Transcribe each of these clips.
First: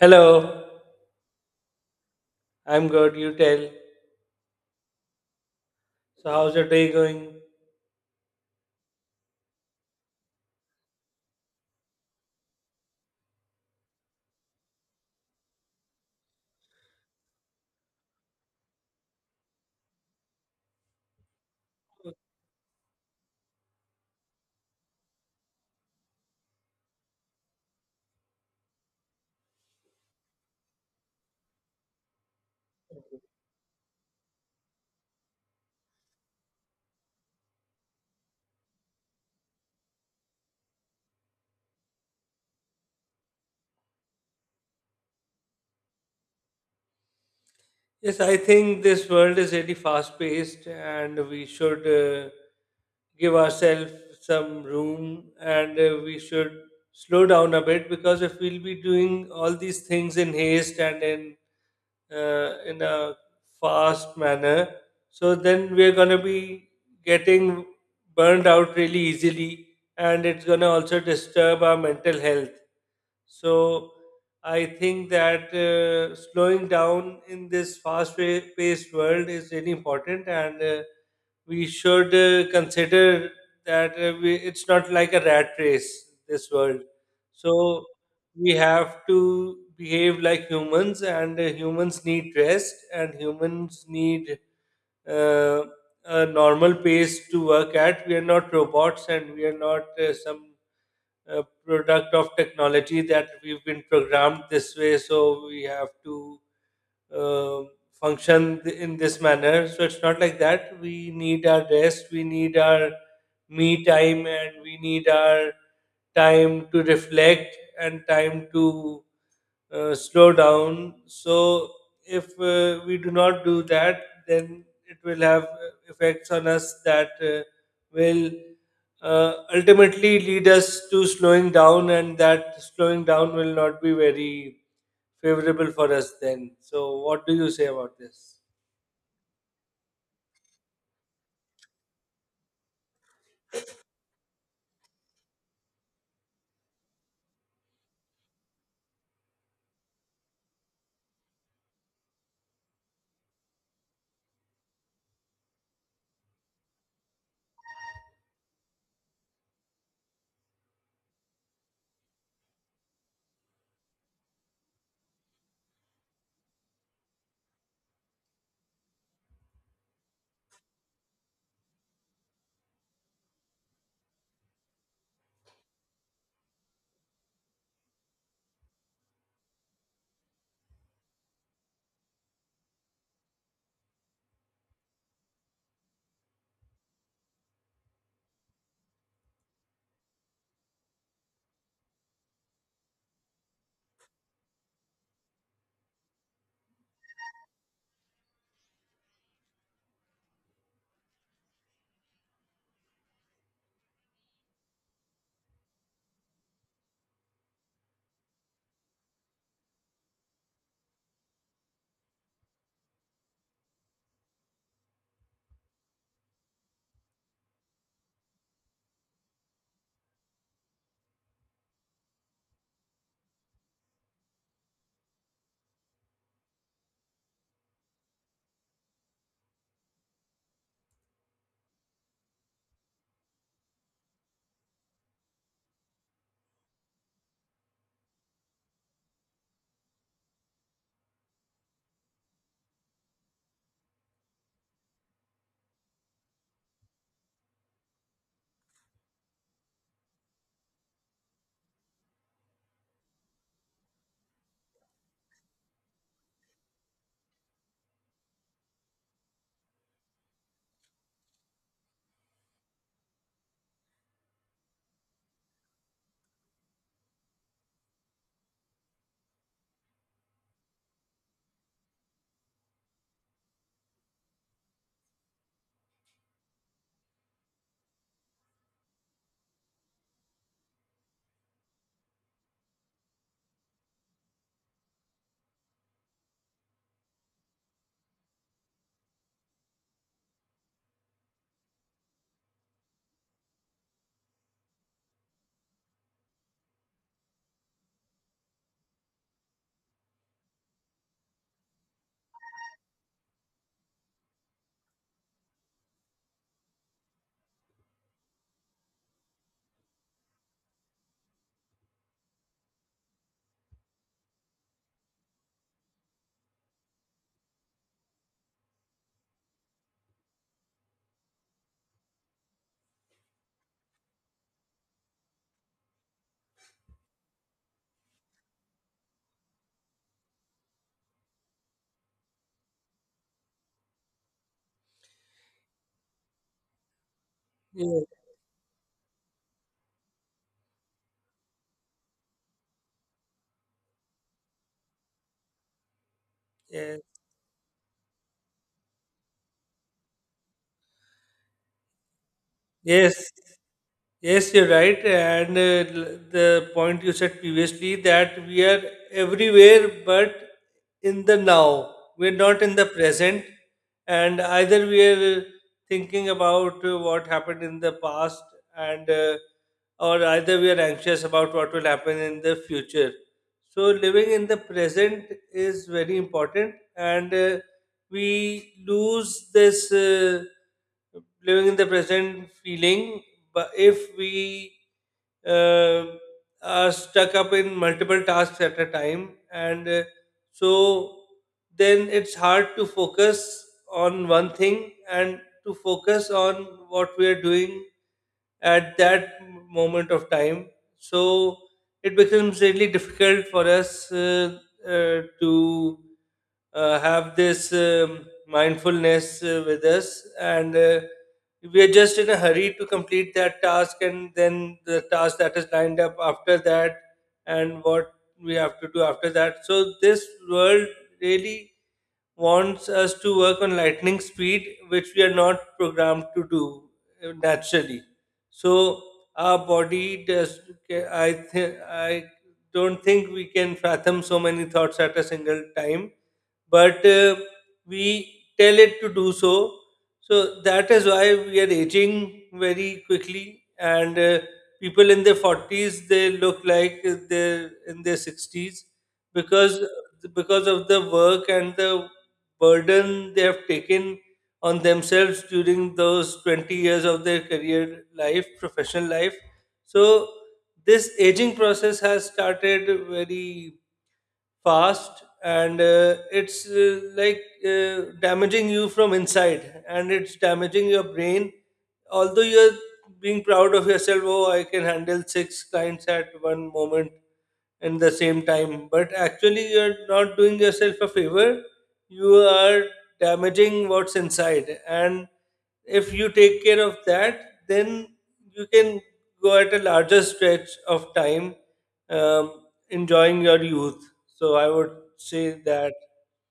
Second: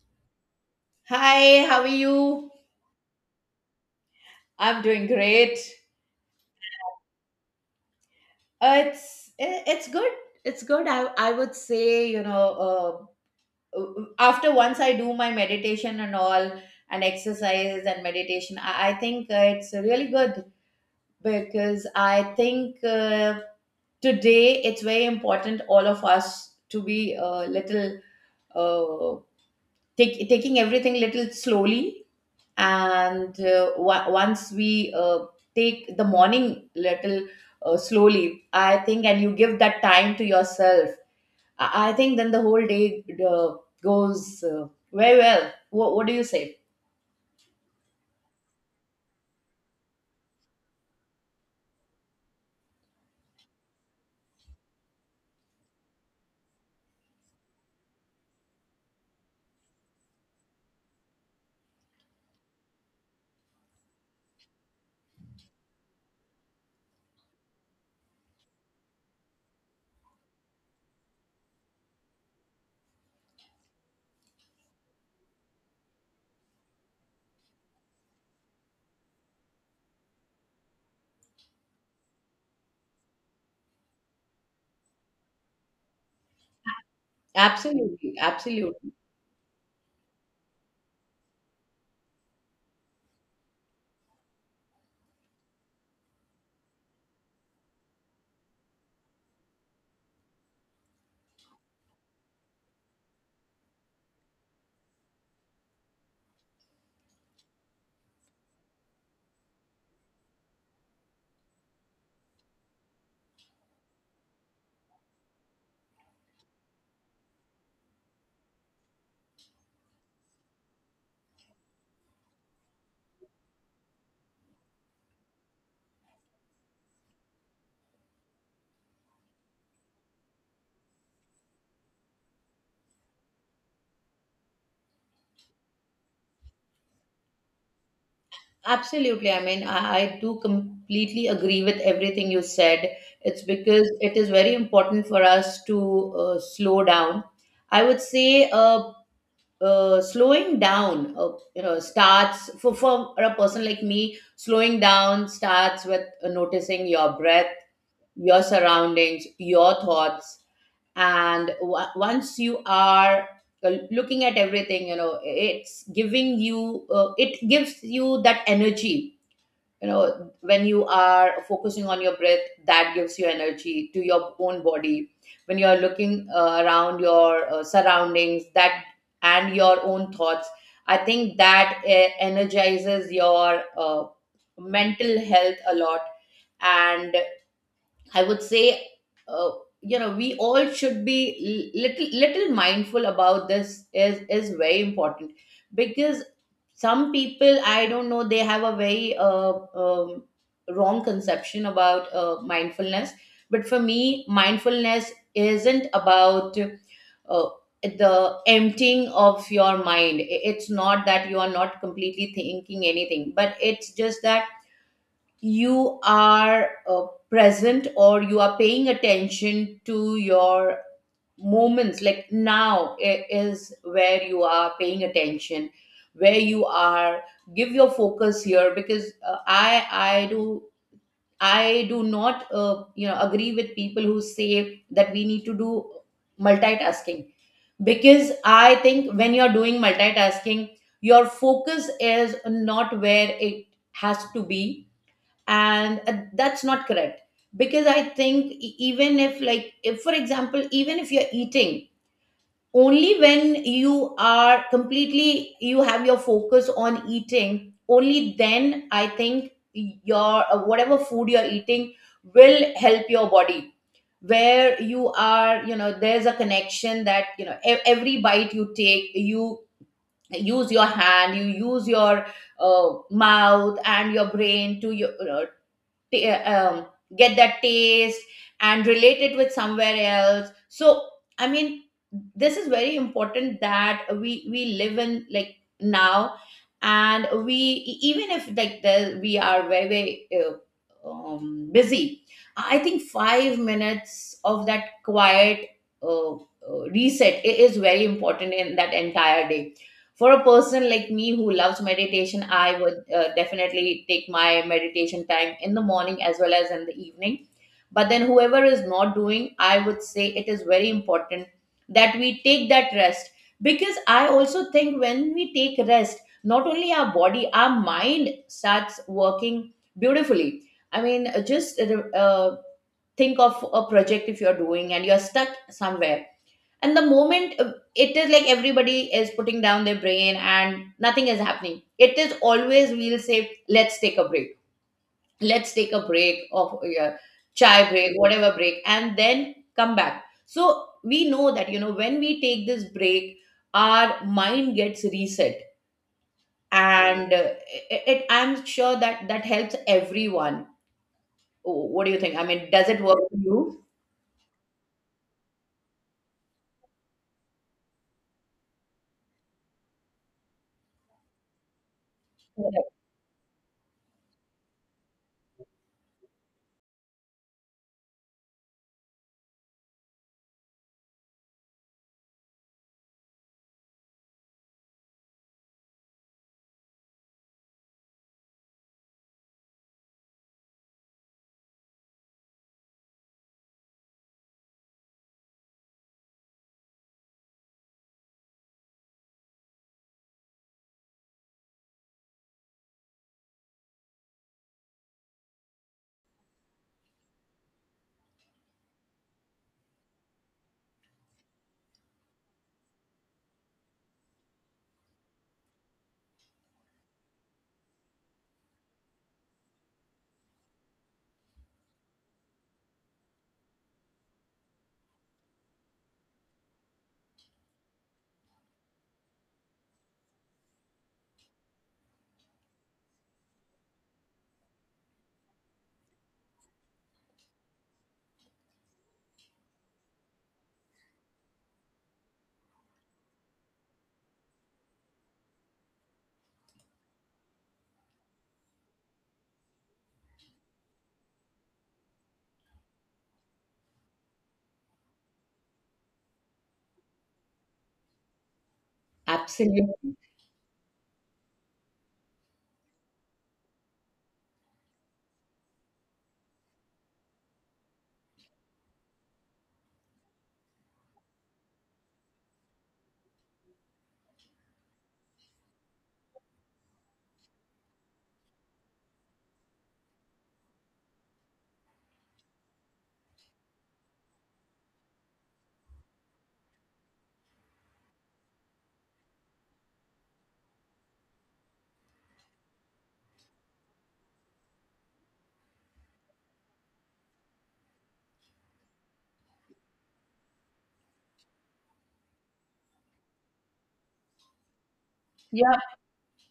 Hello, Hi, how are you? I'm good. You tell. I'm doing great. So, how's your day going? It's good. It's good. I would say, uh, after once I do my meditation and all and exercise and meditation, I think it's really good because I think today it's very important all of us to be a little uh, taking everything little slowly and once we take the morning little slowly, I think, and you give that time to yourself. I think then the whole day goes very well. What do you say? Yes, I think this world is really fast paced and we should give ourselves some room and we should slow down a bit because if we'll be doing all these things in haste and in a fast manner. So then we're going to be getting burned out really easily, and it's going to also disturb our mental health. So I think that slowing down in this fast-paced world is really important, and we should consider that it's not like a rat race, this world. So Absolutely, we absolutely. have to behave like humans, and humans need rest, and humans need uh, a normal pace to work at. We are not robots, and we are not some product of technology that we've been programmed this way. So we have to uh, in this manner. So it's not like that. We need our rest, we need our me time, and we need our time to reflect and time to slow down. So if we do not do that, then it will have effects on us that will ultimately lead us to slowing down, and that slowing down will not be very favorable for us then. So, what do you say about this? Absolutely, I mean, I do completely agree with everything you said. It's because it is very important for us to slow down. I would say slowing down, starts for a person like me. Slowing down starts with noticing your breath, your surroundings, your thoughts. And once you are looking at everything, you know, it's giving you it gives you that energy. You know, when you are focusing on your breath, that gives you energy to your own body. When you are looking around your surroundings, that, and your own thoughts, I think that energizes your mental health a lot. And I would say, uh, we all should be little mindful about this. Is very important because some people, I don't know, they have a very um, wrong conception about mindfulness. But for me, mindfulness isn't about uh, the emptying of your mind. It's not that you are not completely thinking anything, but it's just that you are present, or you are paying attention to your moments. Like now is where you are paying attention, where you are, give your focus here. Because I do, I do not, agree with people who say that we need to do multitasking. Because I think when you're doing multitasking, your focus is not where it has to be. And that's not correct because I think even if, like, if for example, even if you're eating, only when you are completely, you have your focus on eating, only then I think your, whatever food you're eating will help your body, where you are. You know, there's a connection that, you know, every bite you take, you use your hand, you use your mouth and your brain to your t- um, get that taste and relate it with somewhere else. So I mean, this is very important that we live in like now. And we even if like we are very busy, I think 5 minutes of that quiet reset is very important in that entire day. For a person like me who loves meditation, I would definitely take my meditation time in the morning as well as in the evening. But then whoever is not doing, I would say it is very important that we take that rest. Because I also think when we take rest, not only our body, our mind starts working beautifully. I mean, just think of a project, if you're doing and you're stuck somewhere, and the moment it is like everybody is putting down their brain and nothing is happening, it is always we'll say, let's take a break, let's take a break of yeah, chai Yes, break, whatever break, and then come back. So we know that, you know, when we take this break, our mind gets reset. yes, And it, I'm sure that that helps everyone. What do you think? I mean, does it work yes, for you? yes, you're right. And the point you said previously that we are everywhere but in the now, we're not in the present, and either we are thinking about what happened in the past and or either we are anxious about what will happen in the future. So living in the present is very important, and we lose this living in the present feeling. But if we uh, are stuck up in multiple tasks at a time and so then it's hard to focus on one thing and to focus on what we are doing at that moment of time. So it becomes really difficult for us to have this mindfulness with us, and we are just in a hurry to complete that task and then the task that is lined up after that and what we have to do after that. So this world really wants us to work on lightning speed, which we are not programmed to do naturally. So our body does. I don't think we can fathom so many thoughts at a single time, but we tell it to do so. So that is why we are aging very quickly, and people in their forties they look like they're in their sixties because Absolutely. Of the work and the burden they have taken on themselves during those 20 years of their career life, professional life. So, this aging process has started very fast, and it's like damaging you from inside and it's damaging your brain, although you're being proud of yourself. Oh, I can handle six clients at one moment in the same time, but actually you're not doing yourself a favor. You are damaging what's inside, and if you take care of that, then you can go at a larger stretch of time um, enjoying your youth. So I would say Yeah. that.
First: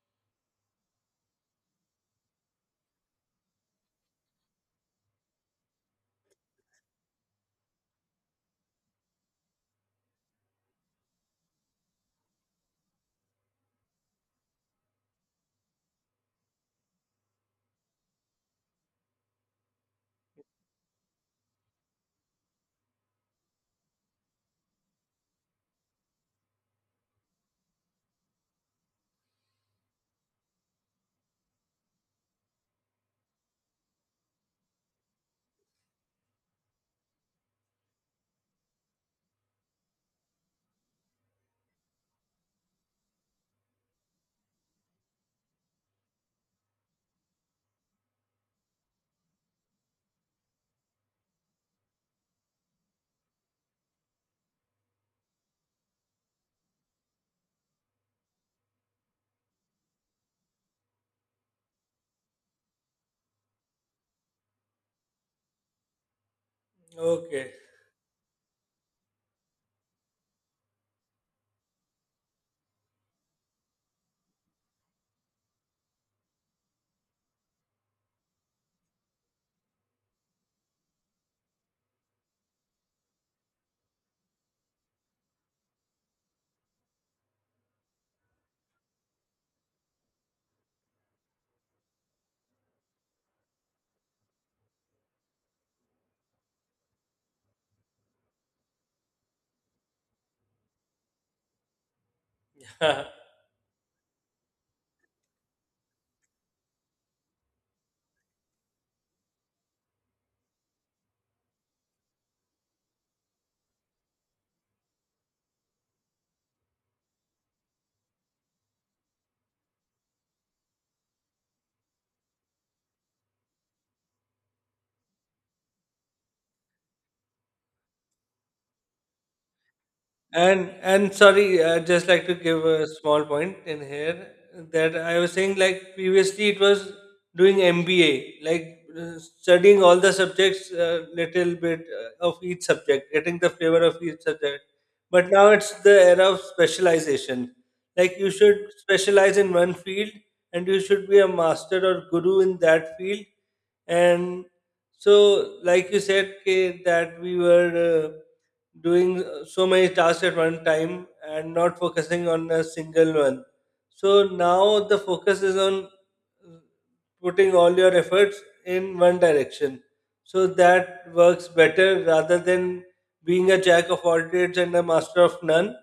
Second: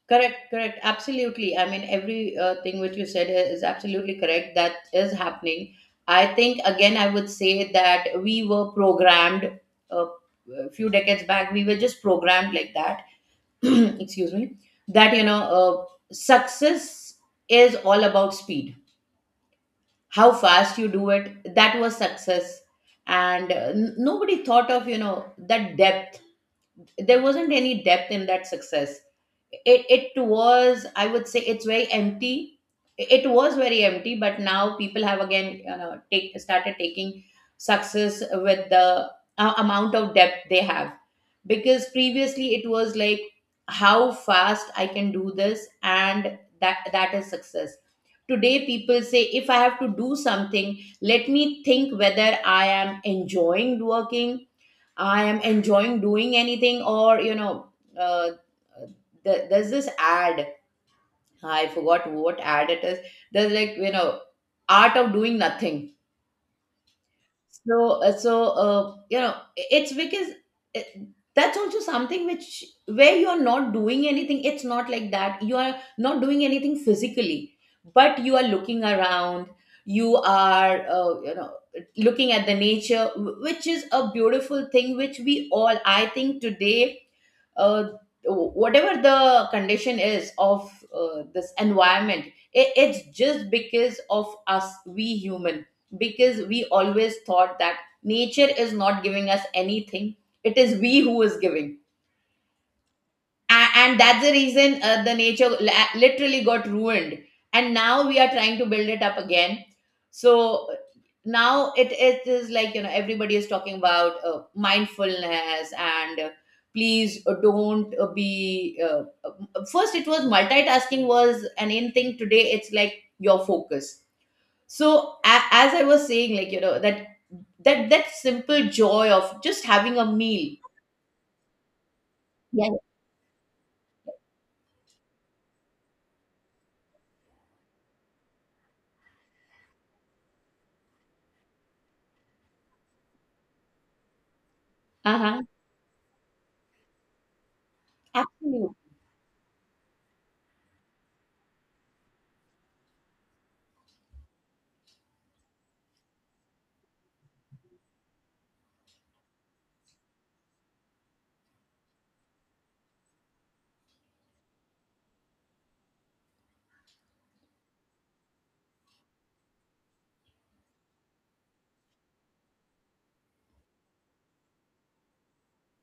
Correct, correct. Absolutely. I mean, every thing which you said is absolutely correct. That is happening. I think, again, I would say that we were programmed uh, a few decades back. We were just programmed like that. Excuse me. That, you know, success is all about speed. How fast you do it, that was success. And nobody thought of, you know, that depth. There wasn't any depth in that success. It was, I would say, it's very empty. It was very empty. But now people have again, you know, take started taking success with the amount of depth they have. Because previously it was like, how fast I can do this and that, that is success. Today people say, if I have to do something, let me think whether I am enjoying working. I am enjoying doing anything. Or, uh, there's this ad. I forgot what ad it is. There's like, you know, art of doing nothing. Okay. So it's because it, that's also something which, where you are not doing anything. It's not like that. You are not doing anything physically, but you are looking around. You are, looking at the nature, which is a beautiful thing. Which we all, I think, today, uh, whatever the condition is of this environment, it's just because of us, we human. Because we always thought that nature is not giving us anything, it is we who is giving. And that's the reason the nature literally got ruined, and now we are trying to build it up again. So now it is like, you know, everybody is talking about mindfulness. And please don't be first it was, multitasking was an in thing, today it's like your focus. So as I was saying, like, you know, that that simple joy of just having a meal. And Sorry, I just like to give a small point in here that I was saying like previously it was doing MBA, like studying all the subjects a little bit of each subject, getting the flavor of each subject. But Uh-huh. now it's the era of specialization. Like you should Absolutely specialize in one field, and you should be a master or guru in that field, and so like you said K, that we were doing so many tasks at one time and not focusing on a single one. So now the focus is on uh, putting all your efforts in one direction. So that works better rather than being a jack of all trades and a master of none.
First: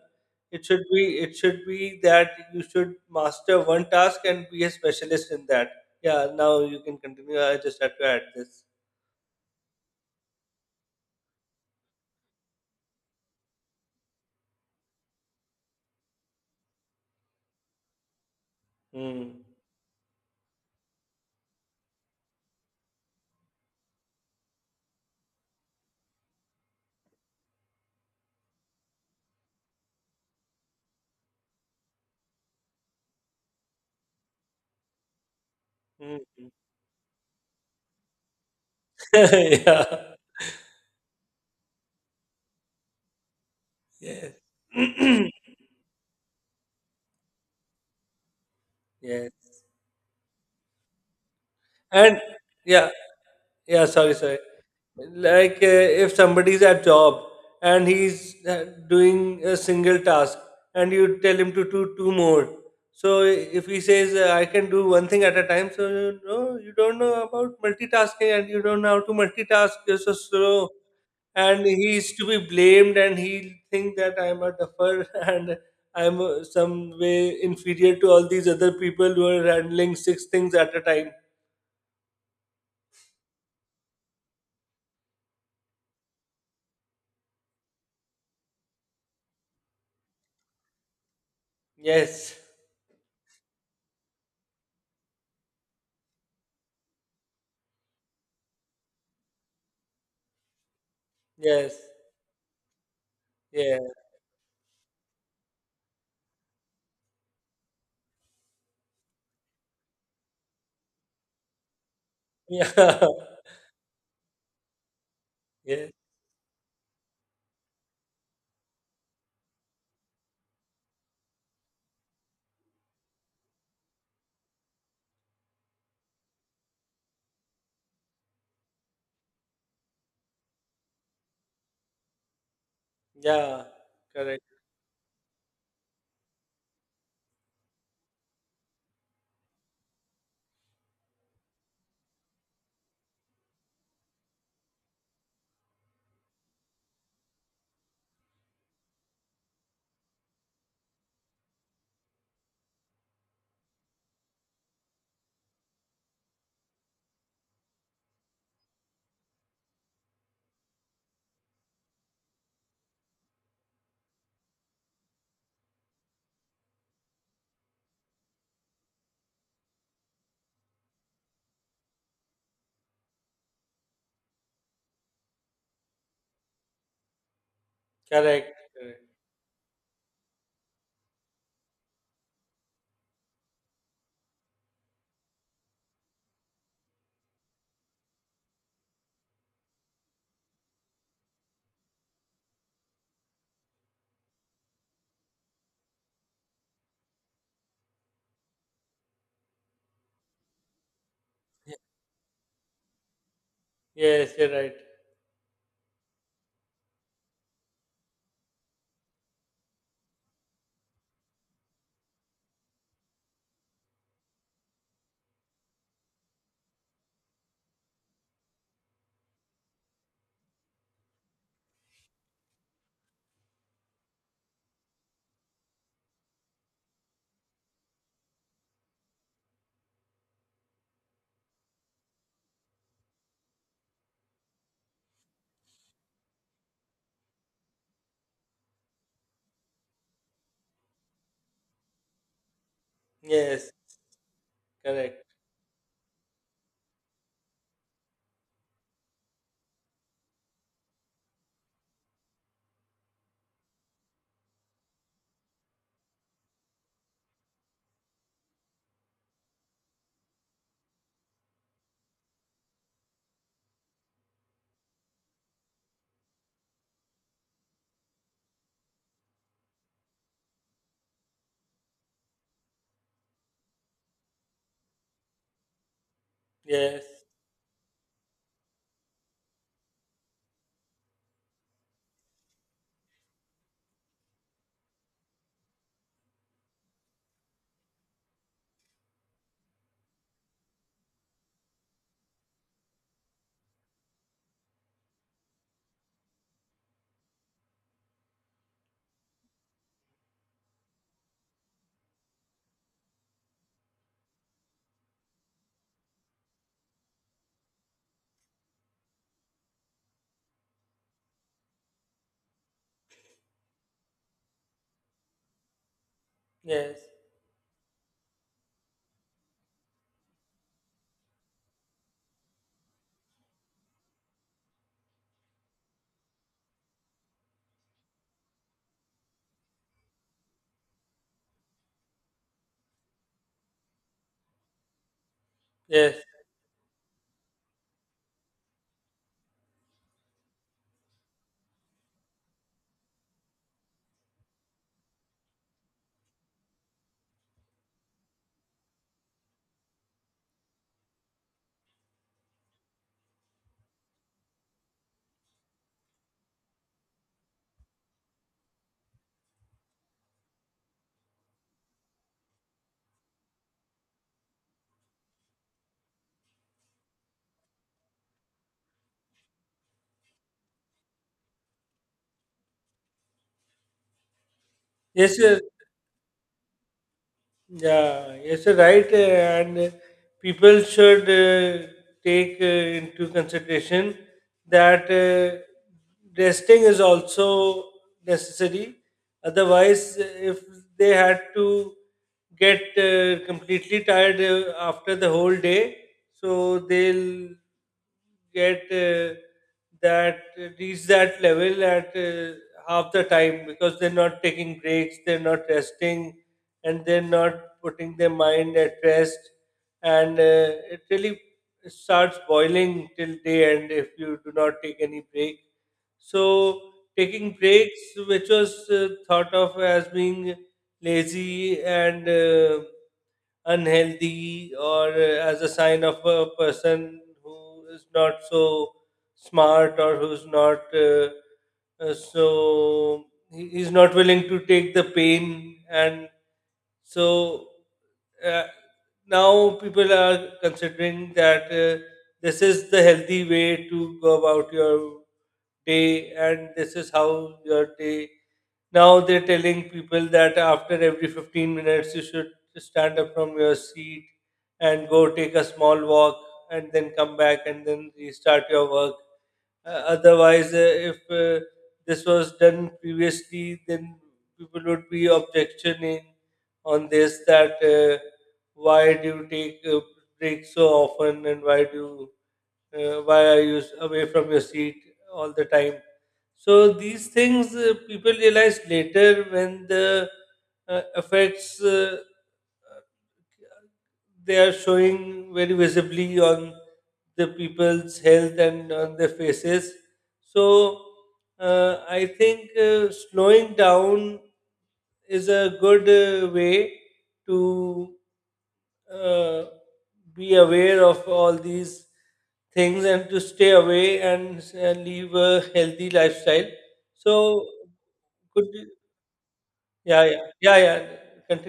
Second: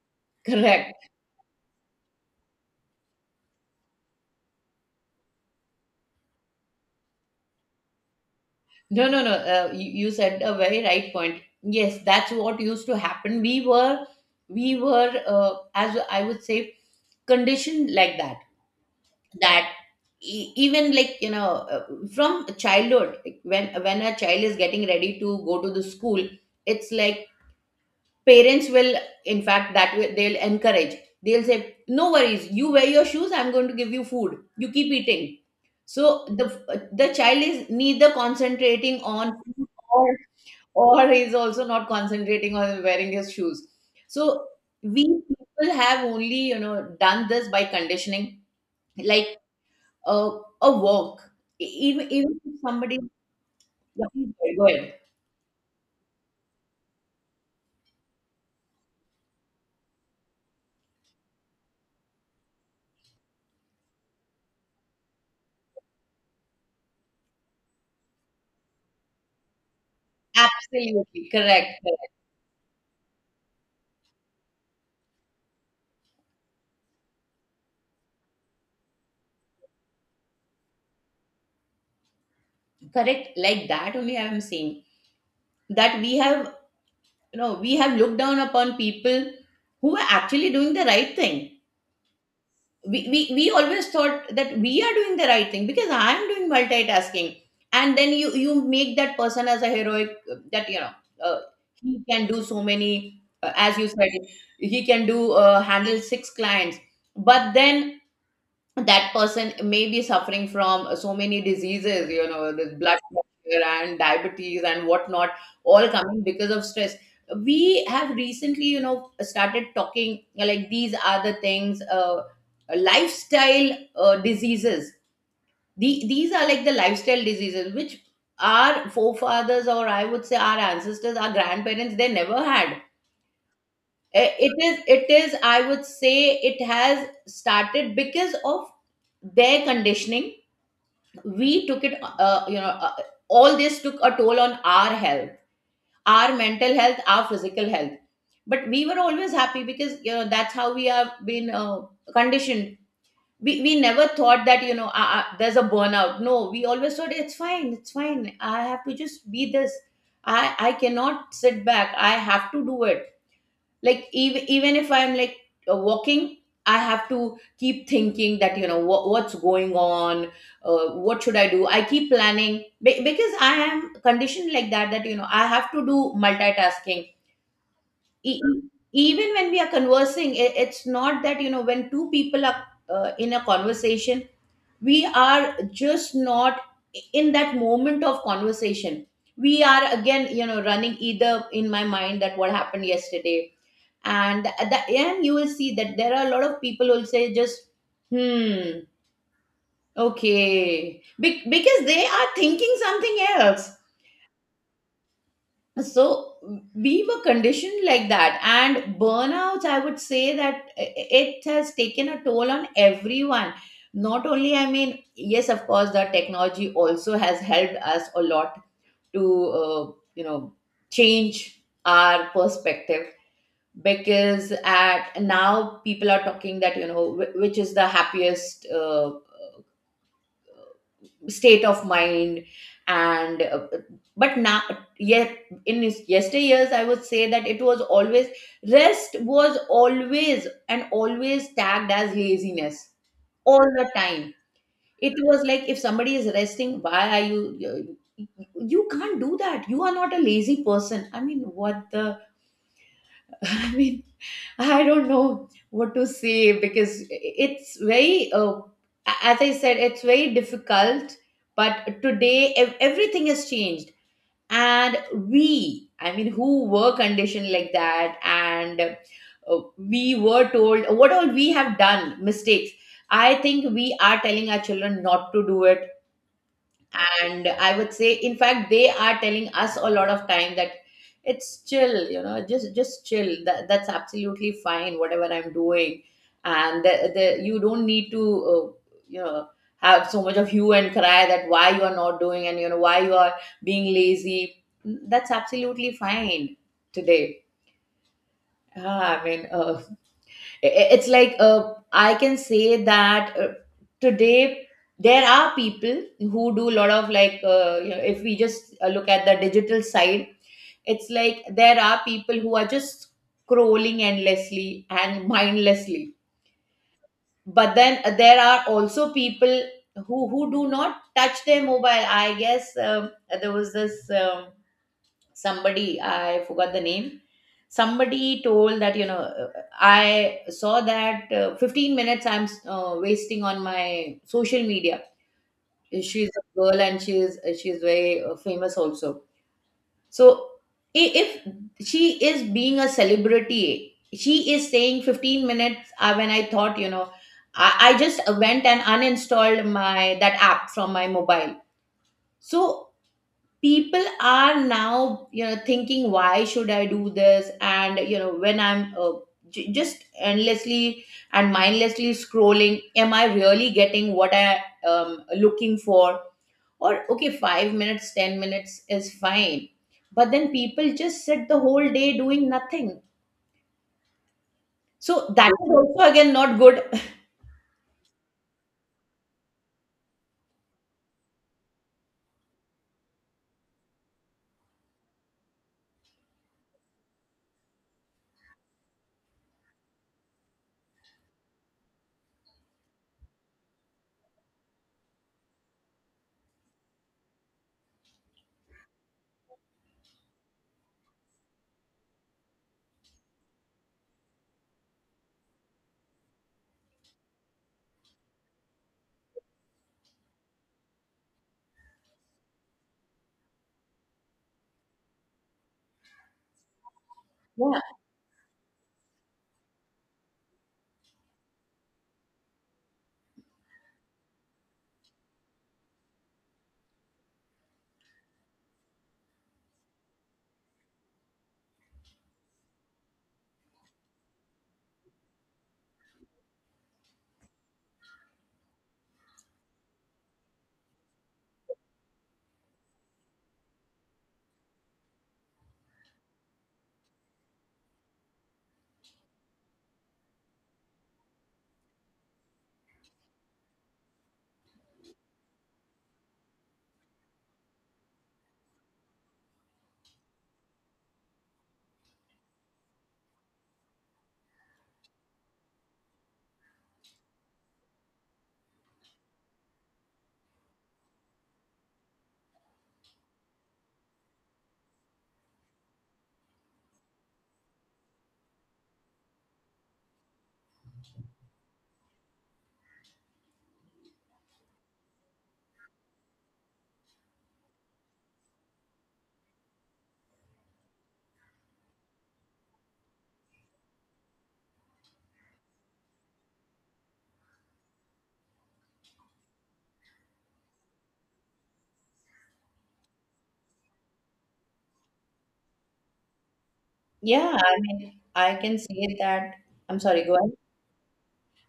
Correct. It should be that you should master one task and be a specialist in that. Yeah, now you can continue. I just had to add this. No, no, no. You said a very right point. Yes, that's what used to happen. We were, as I would say, conditioned like that. Hmm. That even, like, you know, from childhood, like when a child is getting ready to go to the school, it's like parents will, in fact, that will, they'll encourage. They'll say, "No worries, you wear your shoes. I'm going to give you food. You keep eating." So the Hmm. the child is neither concentrating on food, or he's also not concentrating on wearing his shoes. Yeah. So we Yes. people have only, you know, done this by conditioning. Yes. Like a a walk. E- Even And even if yeah, somebody… Yeah, please sorry. go ahead, go ahead. Like if somebody's at job and he's doing a single task and you tell him to do two more. So if he says, I can do one thing at a time, so you know, you don't know about multitasking and you don't know how to multitask. You're so slow. Absolutely And correct, he's correct, to be blamed, and he'll think that I'm a duffer and I'm some way inferior to all these other people who are handling six things at a time. correct. Like that only I am saying that we have, you know, we have looked down upon people who are actually doing the right thing. Yes, We always thought that we are doing the right thing because I am doing multitasking. And then you make that person as a heroic, that, you know, uh, yes, he can do so many, as yeah, you said, he can do, handle six clients. But then that person may be suffering from so many diseases, you know, this blood yeah, pressure and diabetes and whatnot, all yes, coming because of stress. We have recently, you know, started talking like these are the things, lifestyle diseases. These are like the lifestyle diseases which our forefathers, or I would say our ancestors, our grandparents, they never had. yeah, correct, It is, I would say, it has started because of their conditioning. We took it, all this took a toll on our health, our mental health, our physical health. But we were always happy because, you know, that's how we have been conditioned. We we never thought that, you know, there's a burnout. No, we always thought it's fine, it's fine, I have to just be this. I cannot sit back, I have to do it. Like even if I'm like walking, I have to keep thinking that, you know, what's going on, what should I do. I keep planning because I am conditioned like that, that, you know, I have to do multitasking. E- correct, e- correct. Even when we are conversing, it's not that, you know, when two people are in a conversation, we are just not in that moment of conversation. We are again, you know, running either in my mind, that what happened yesterday. And at the end you will see that there are a lot of people who will say just, hmm, okay. Ye- Because they are thinking something else. Yes, you're right. So we were conditioned like that. And burnouts, I would say that it has taken a toll on everyone. Not only, I mean, yes of course the technology also has helped us a lot to, you know change our perspective. Because at now people are talking that, you know, which is the happiest state of mind. And but now, yet, in His yesteryears, I would say that it was always, rest was always and always tagged as laziness all Yes, the time. It correct. was like if somebody is resting, why are you can't do that, you are not a lazy person. I mean, what the… I mean, I don't know what to say because it's very, as I said, it's very difficult. But today, everything has changed. And we, I mean, who were conditioned like that, and we were told what all we have done, mistakes. I think we are telling our children not to do it, Yes, and I would say in fact they are telling us a lot of time that it's chill, you know, just chill, that's absolutely fine whatever I'm doing. And you don't need to, uh, you know have so much of hue and cry that why you are not doing and, you know, why you are being lazy. That's absolutely fine today. I mean, it's like, I can say that today there are people who do a lot of, like, you know, if we just, look at the digital side, it's like there are people who are just scrolling endlessly and mindlessly. yes, But then, there are also people who do not touch their mobile, I guess. There was this, somebody, I forgot the name, somebody told that, you know, uh, I saw that, 15 minutes I'm, wasting on my social media. yes, She's a girl and she's very famous also. So if she is being a celebrity, she is saying 15 minutes, when I thought, you know, I just went and uninstalled my that app from my mobile. So people are now, you know, thinking why should I do this, and, you know, when I'm, just endlessly and mindlessly scrolling, am I really getting what I looking for? Or okay, 5 minutes, 10 minutes is fine, but then people just sit the whole day doing nothing, so yes, that you're is also again not good. Yeah, yes, you're right. And People should take into consideration that resting is also necessary. Otherwise, if they had to get completely tired after the whole day, so they'll get that reach that level at half the time because they're not taking breaks, they're not resting, and they're not putting their mind at rest, and it really starts boiling till day end if you do not take any break. So taking Yeah. breaks, which was thought of as being lazy and unhealthy or as a sign of a person who is not so smart or who's not so he's not willing to take the pain and so uh, now people are considering that this is the healthy way to go about your day, and this is how your day. Now they're telling people that after every 15 minutes, you should stand up from your seat and go take a small walk and then come back and then restart your work. Otherwise, if this was done previously, then people would be objectioning on this that why do you take breaks so often and why do why are you away from your seat all the time? So these things people realize later when the effects they are showing very visibly on the people's health and on their faces. So I think slowing down is a good way to uh, be aware of all these things and to stay away and live a healthy lifestyle. Yeah, So I mean, I could can you, say that… I'm yeah sorry, go… yeah yeah yeah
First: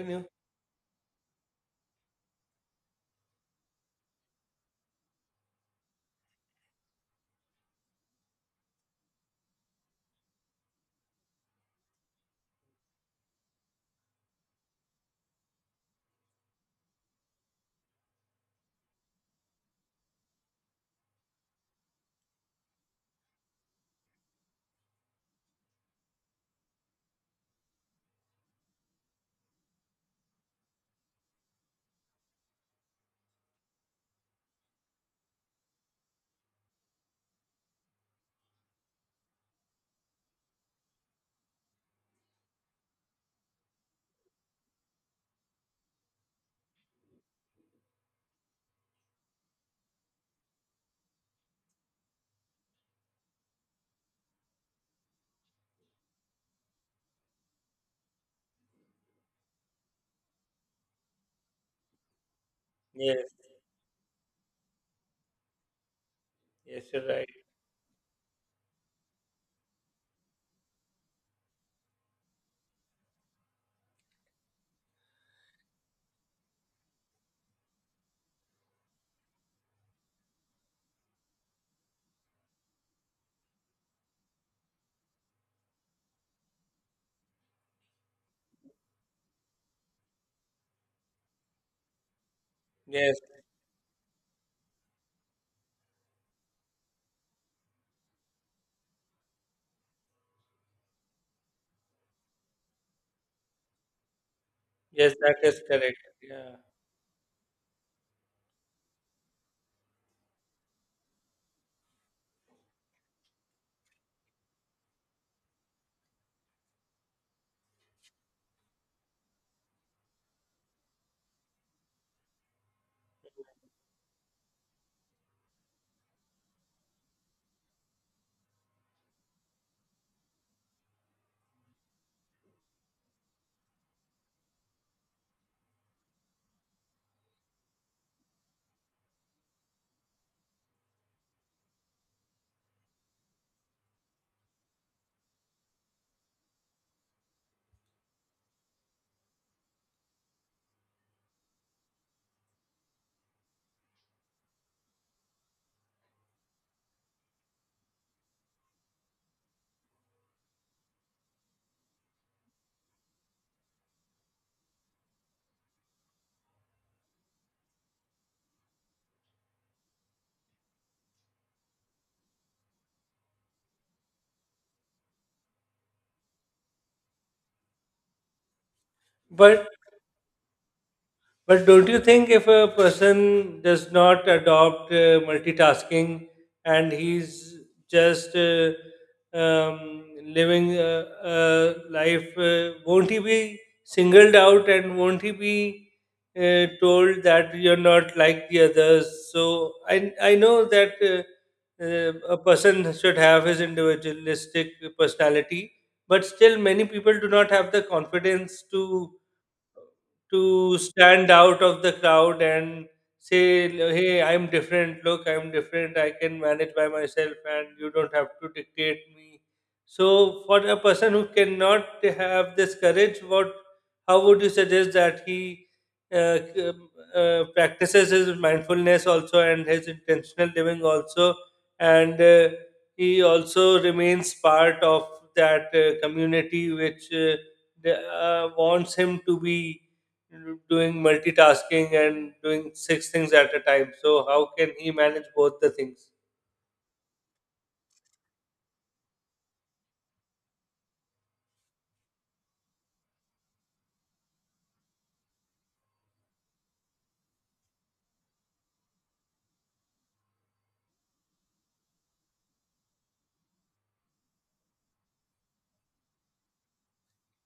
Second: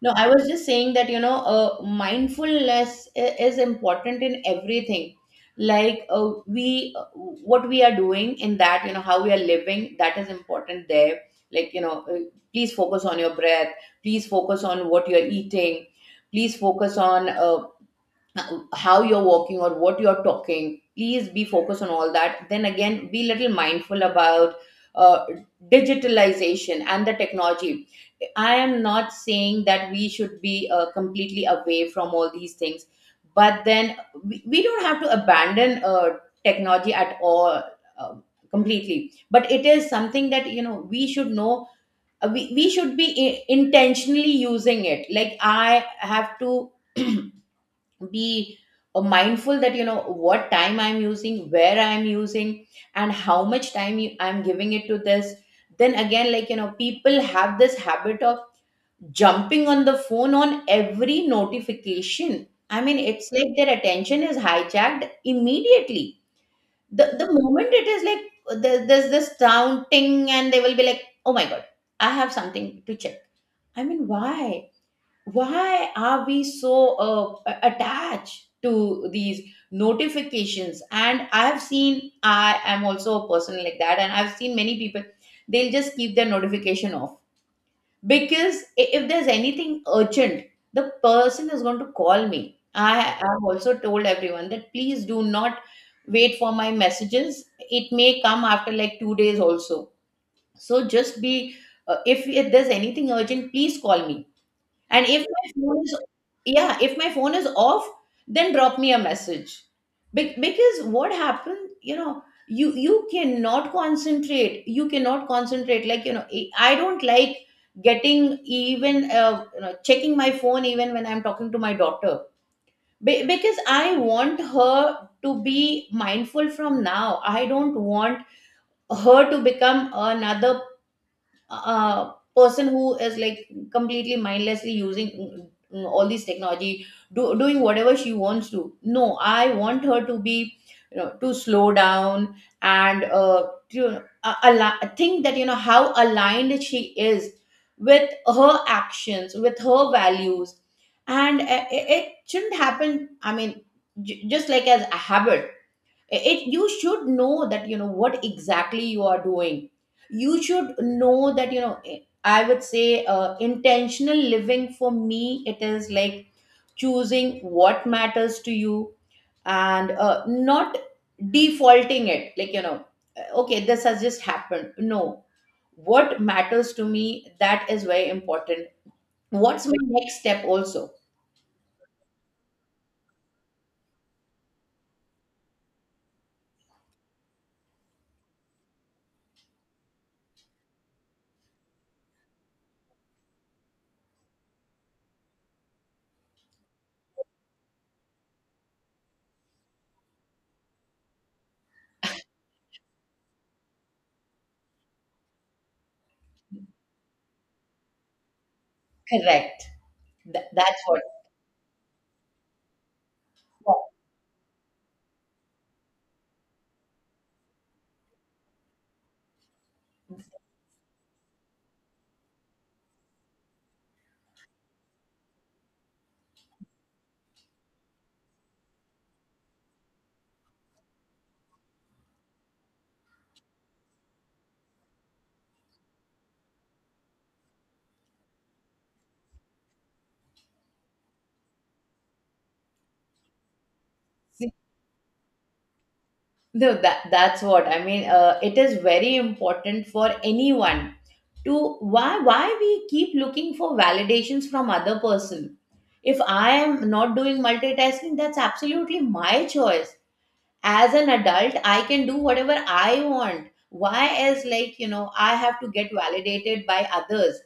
No, I was just saying that, you know, mindfulness is important in everything. Like, we, what we are doing in that, you know, how we are living, that is important there. Like, you know, please focus on your breath. Please focus on what you're eating. Please focus on how you're walking or what you're talking. Please be focused on all that. Then again, be little mindful about uh, digitalization and the technology. I am not saying that we should be completely away from all these things, but then, we don't have to abandon technology at all uh, completely, but it is something that, you know, we should know. We should be intentionally using it, like I have to be mindful that, you know, what time I'm using, where I'm using, and how much time I'm giving it to this. Then again, like, you know, people have this habit of jumping on the phone on every notification. I mean, it's Yes, like their attention is hijacked immediately. yes, you're the right. the moment it is like there's this sound, ting, and they will be like, oh my god, I have something to check. I mean, why are we so attached to these notifications? And I have seen, I am also a person like that, and I've seen many people, they'll just keep their notification off, because if there's anything urgent, the person is going to call me. I Yes. have also told everyone that please do not wait for my messages, it may come after like 2 days also. So just be, if there's anything urgent, please call me. And Yes, if that my is phone correct. is… Yeah. yeah, if my phone is off, then drop me a message. Because what happened, you know, you cannot concentrate. You cannot concentrate. Like, you know, I don't like getting even, you know, checking my phone even when I'm talking to my daughter. Because I want her to be mindful from now. I don't want her to become another person who is like completely mindlessly using all these technology, doing whatever she wants to. No, I want her to, be you know, to slow down, and to think that, you know, how aligned she is with her actions, with her values. And it shouldn't happen. I mean, just like as a habit, it, you should know that, you know, what exactly you are doing. You should know that, you know, I would say intentional living, for me, it is like choosing what matters to you, and not defaulting it, like, you know, okay, this has just happened, no, what matters to me, that is very important. What's But my next step also? But don't you think if a person does not adopt multitasking and he's just living a life, won't he be singled out and won't he be told that you're not like the others? So I know that a person should have his individualistic personality, but still, many people do not have the confidence Correct. Th- to that's stand out of the crowd and say, what hey, I'm different. Look, I'm different. I can manage by myself and you don't have to dictate me. So, for a person who cannot have this courage, what, how would you suggest that he uh, c- um, practices his mindfulness also and his intentional living also, and he also remains part of that community which wants him to be doing multitasking and doing six things at a time. So how can he manage both the things? No, that's what I mean. It is very important for anyone to… Why we keep looking for validations from other person? If I am not doing multitasking, that's absolutely my choice. As an adult, I can do whatever I want. Why is, like, you know, I have to get validated by others?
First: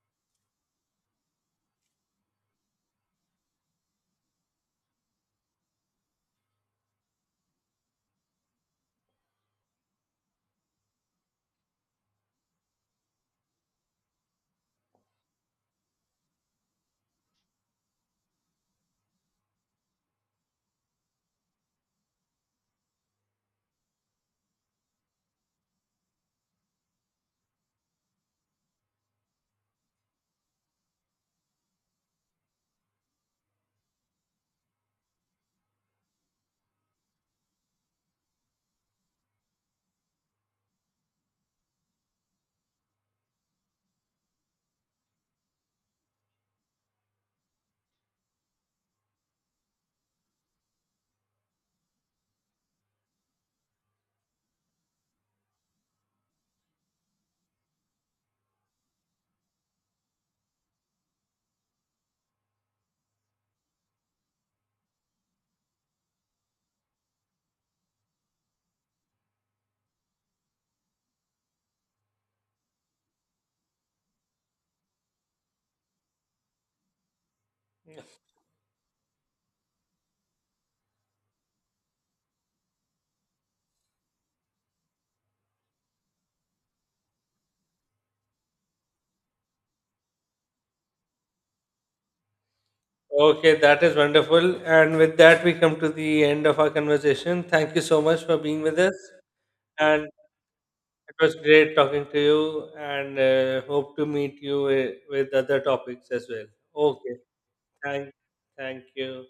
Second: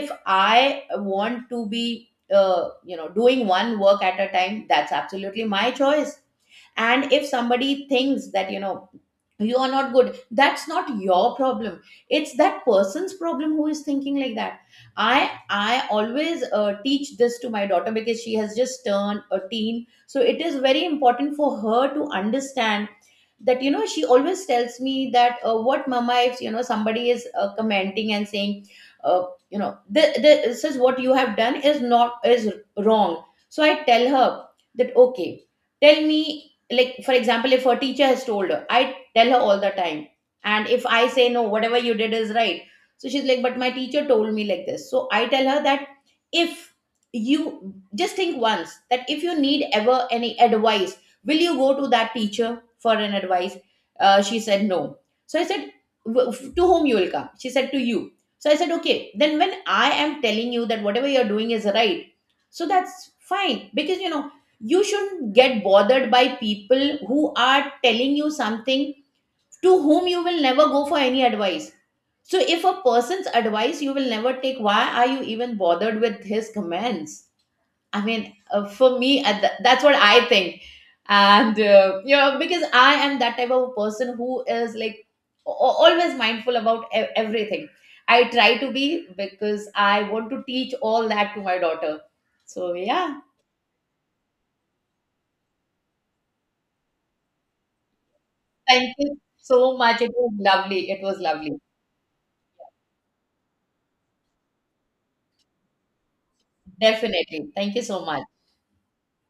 If I want to be, you know, doing one work at a time, that's absolutely my choice. And if somebody thinks that, you know, you are not good, that's not your problem. It's that person's problem who is thinking like that. I always teach this to my daughter, because she has just turned a teen, so it is very important for her to understand that, you know, she always tells me that, what, mama, if, you know, somebody is commenting and saying, uh, you know, this is what you have done is not, is wrong." So I tell her that, okay, tell me, like, for example, if her teacher has told her, I tell her all the time, and if I say no, whatever you did is right. So she's like, but my teacher told me like this. So I tell her that if you just think once that if you need ever any advice, will you go to that teacher for an advice? She said no. So I said, "W- to whom you will come?" She said, to you. So I said, okay, then when I am telling you that whatever you're doing is right, so that's fine, because, you know, you shouldn't get bothered by people who are telling you something to whom you will never go for any advice. So if a person's advice you will never take, why are you even bothered with his commands? I mean, for me, that's what I think. And, you know, because I am that type of person who is like always mindful about everything. I try to be, because I want to teach all that to my daughter. So, yeah, Okay, that is wonderful. And with that, we come to the end of our conversation. Thank you so much for being with thank us. you so much. And It was lovely. It it was was lovely. great talking to you. And hope to meet you with other topics as well. Okay, Definitely. Thank you so thank, much. thank you.